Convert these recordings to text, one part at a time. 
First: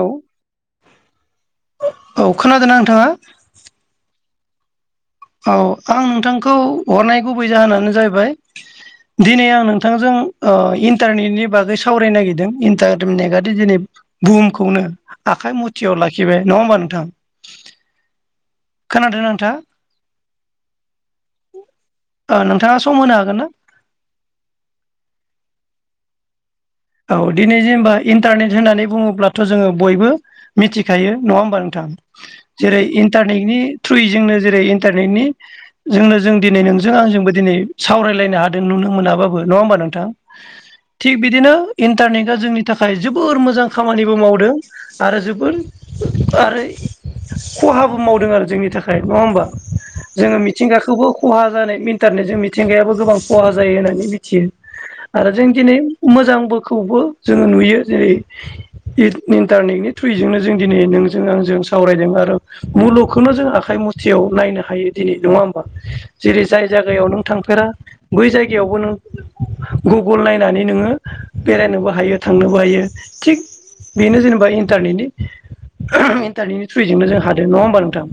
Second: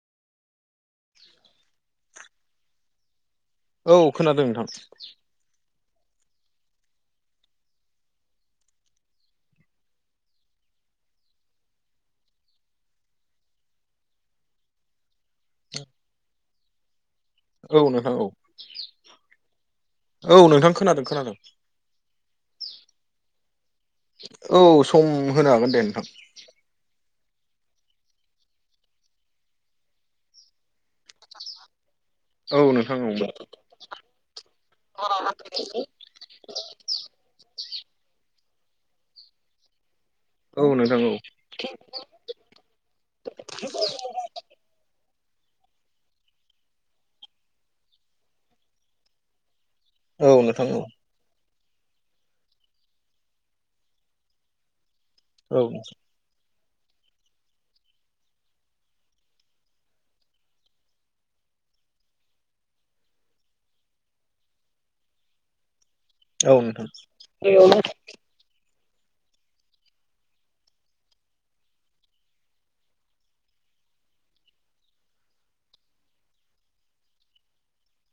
औे औ खोनादोंना नोंथाङा औ खोनादों नोंथां औ आं नोंथांखौ हरनाय गुबै जाहोनानो जाहैबाय दिनै आं नोंथांजों ओ इन्टारनेटनि बागै सावरायनो नागिरदों इन्टारनेटआदि दिनै बुहुमखौनो आखाइ मुथियाव लाखिबाय नङा होमबा नोंथां औ नोंथां औ खोनादोंना नोंथां औ नोंथां खोनादों खोनादों ओ नोंथाङा सम होनो हागोन ना औ सम होनो हागोन दे [unintelligible] औ दिनै जेनेबा इन्टारनेट होननानै बुङोब्लाथ' जोङो बयबो मिथिखायो नङा होमबा नोंथां [inaudible] औ जेरै नोंथां औ इन्टारनेटनि थ्रुयै जोंनो जेरै इन्टारनेटनि जोंनो जों दिनै नोंजों आंजोंबो दिनै सावरायलायनो हादों नुनो मोनाबाबो नङा होमबा नोंथां औ नोंथां थिग बिदिनो इन्टारनेटआ जोंनि थाखाय जोबोर मोजां खामानिबो मावदों आरो जो द आरो खहाबो मावदों आरो जोंनि थाखाय नङा होमबा औ जोङो नोंथां औ मिथिंगाखौबो खहा इनटारनेटजों मिथिंगायाबो गोबां खहा जायो होननानै मिथियो आरो जों औ दिनै मोजांबोखौबो जोङो नुयो जेरै इट इन्टारनेटनि थ्रुयैजोंनो जों दिनै नोंजों आंजों सावरायदों आरो मुलुगखौनो जों आखाइ मुथियाव नायनो हायो दिनै नङा होमबा जेरै औ जाय नोंथां जायगायाव नों औ थांफेरा बै जायगायावबो नों गुगोल नायनानै नोङो बेरायनोबो हायो थांनोबो हायो थिग बेनो जेनेबा इनटोरनेटनि इन्टारनेटनि थ्रुयजोंनो जों हादों नङा होमबा नोंथां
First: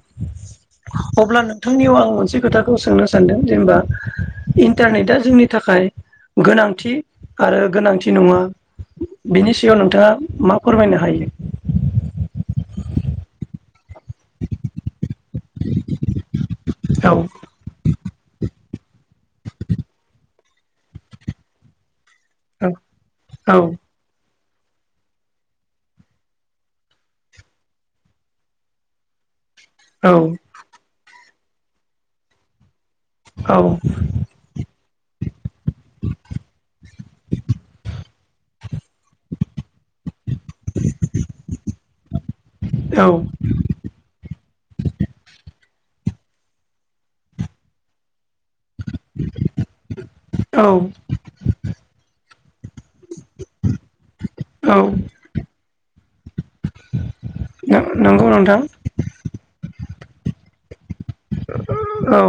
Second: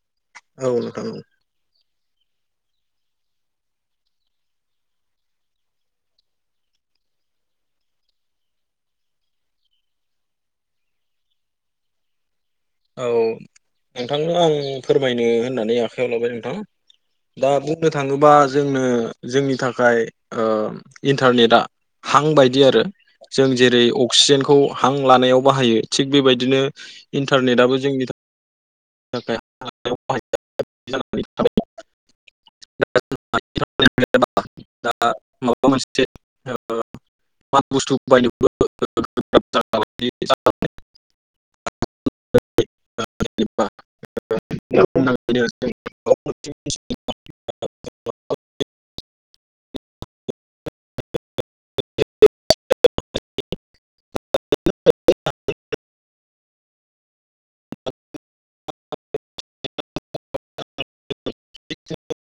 औ नोंथां अब्ला नोंथांनियाव आं मोनसे खोथाखौ सोंनो सानदों जेनेबा इन्टारनेटआ जोंनि थाखाय गोनांथि आरो गोनां नङा बिनि सायाव नोंथाङा मा फोरमायनो हायो औ नोंथांनो आं फोरमायनो होननानै आखायाव लाबाय नोंथां औ दा बुंनो थाङोबा जोंनो जोंनि थाखाय ओ इन्टारनेटआ हां बायदि आरो जों औ जेरै अक्सीजेन खौ हां लानायाव बाहायो। थिग बेबादिनो इन्टारनेटाबो जोंनि थाखाय हां लानायाव औ। [unintelligible] [unintelligible] औ [unintelligible] [unintelligible] [unintelligible] औ। औ। न-नंगौ नोंथां। [unintelligible] औ।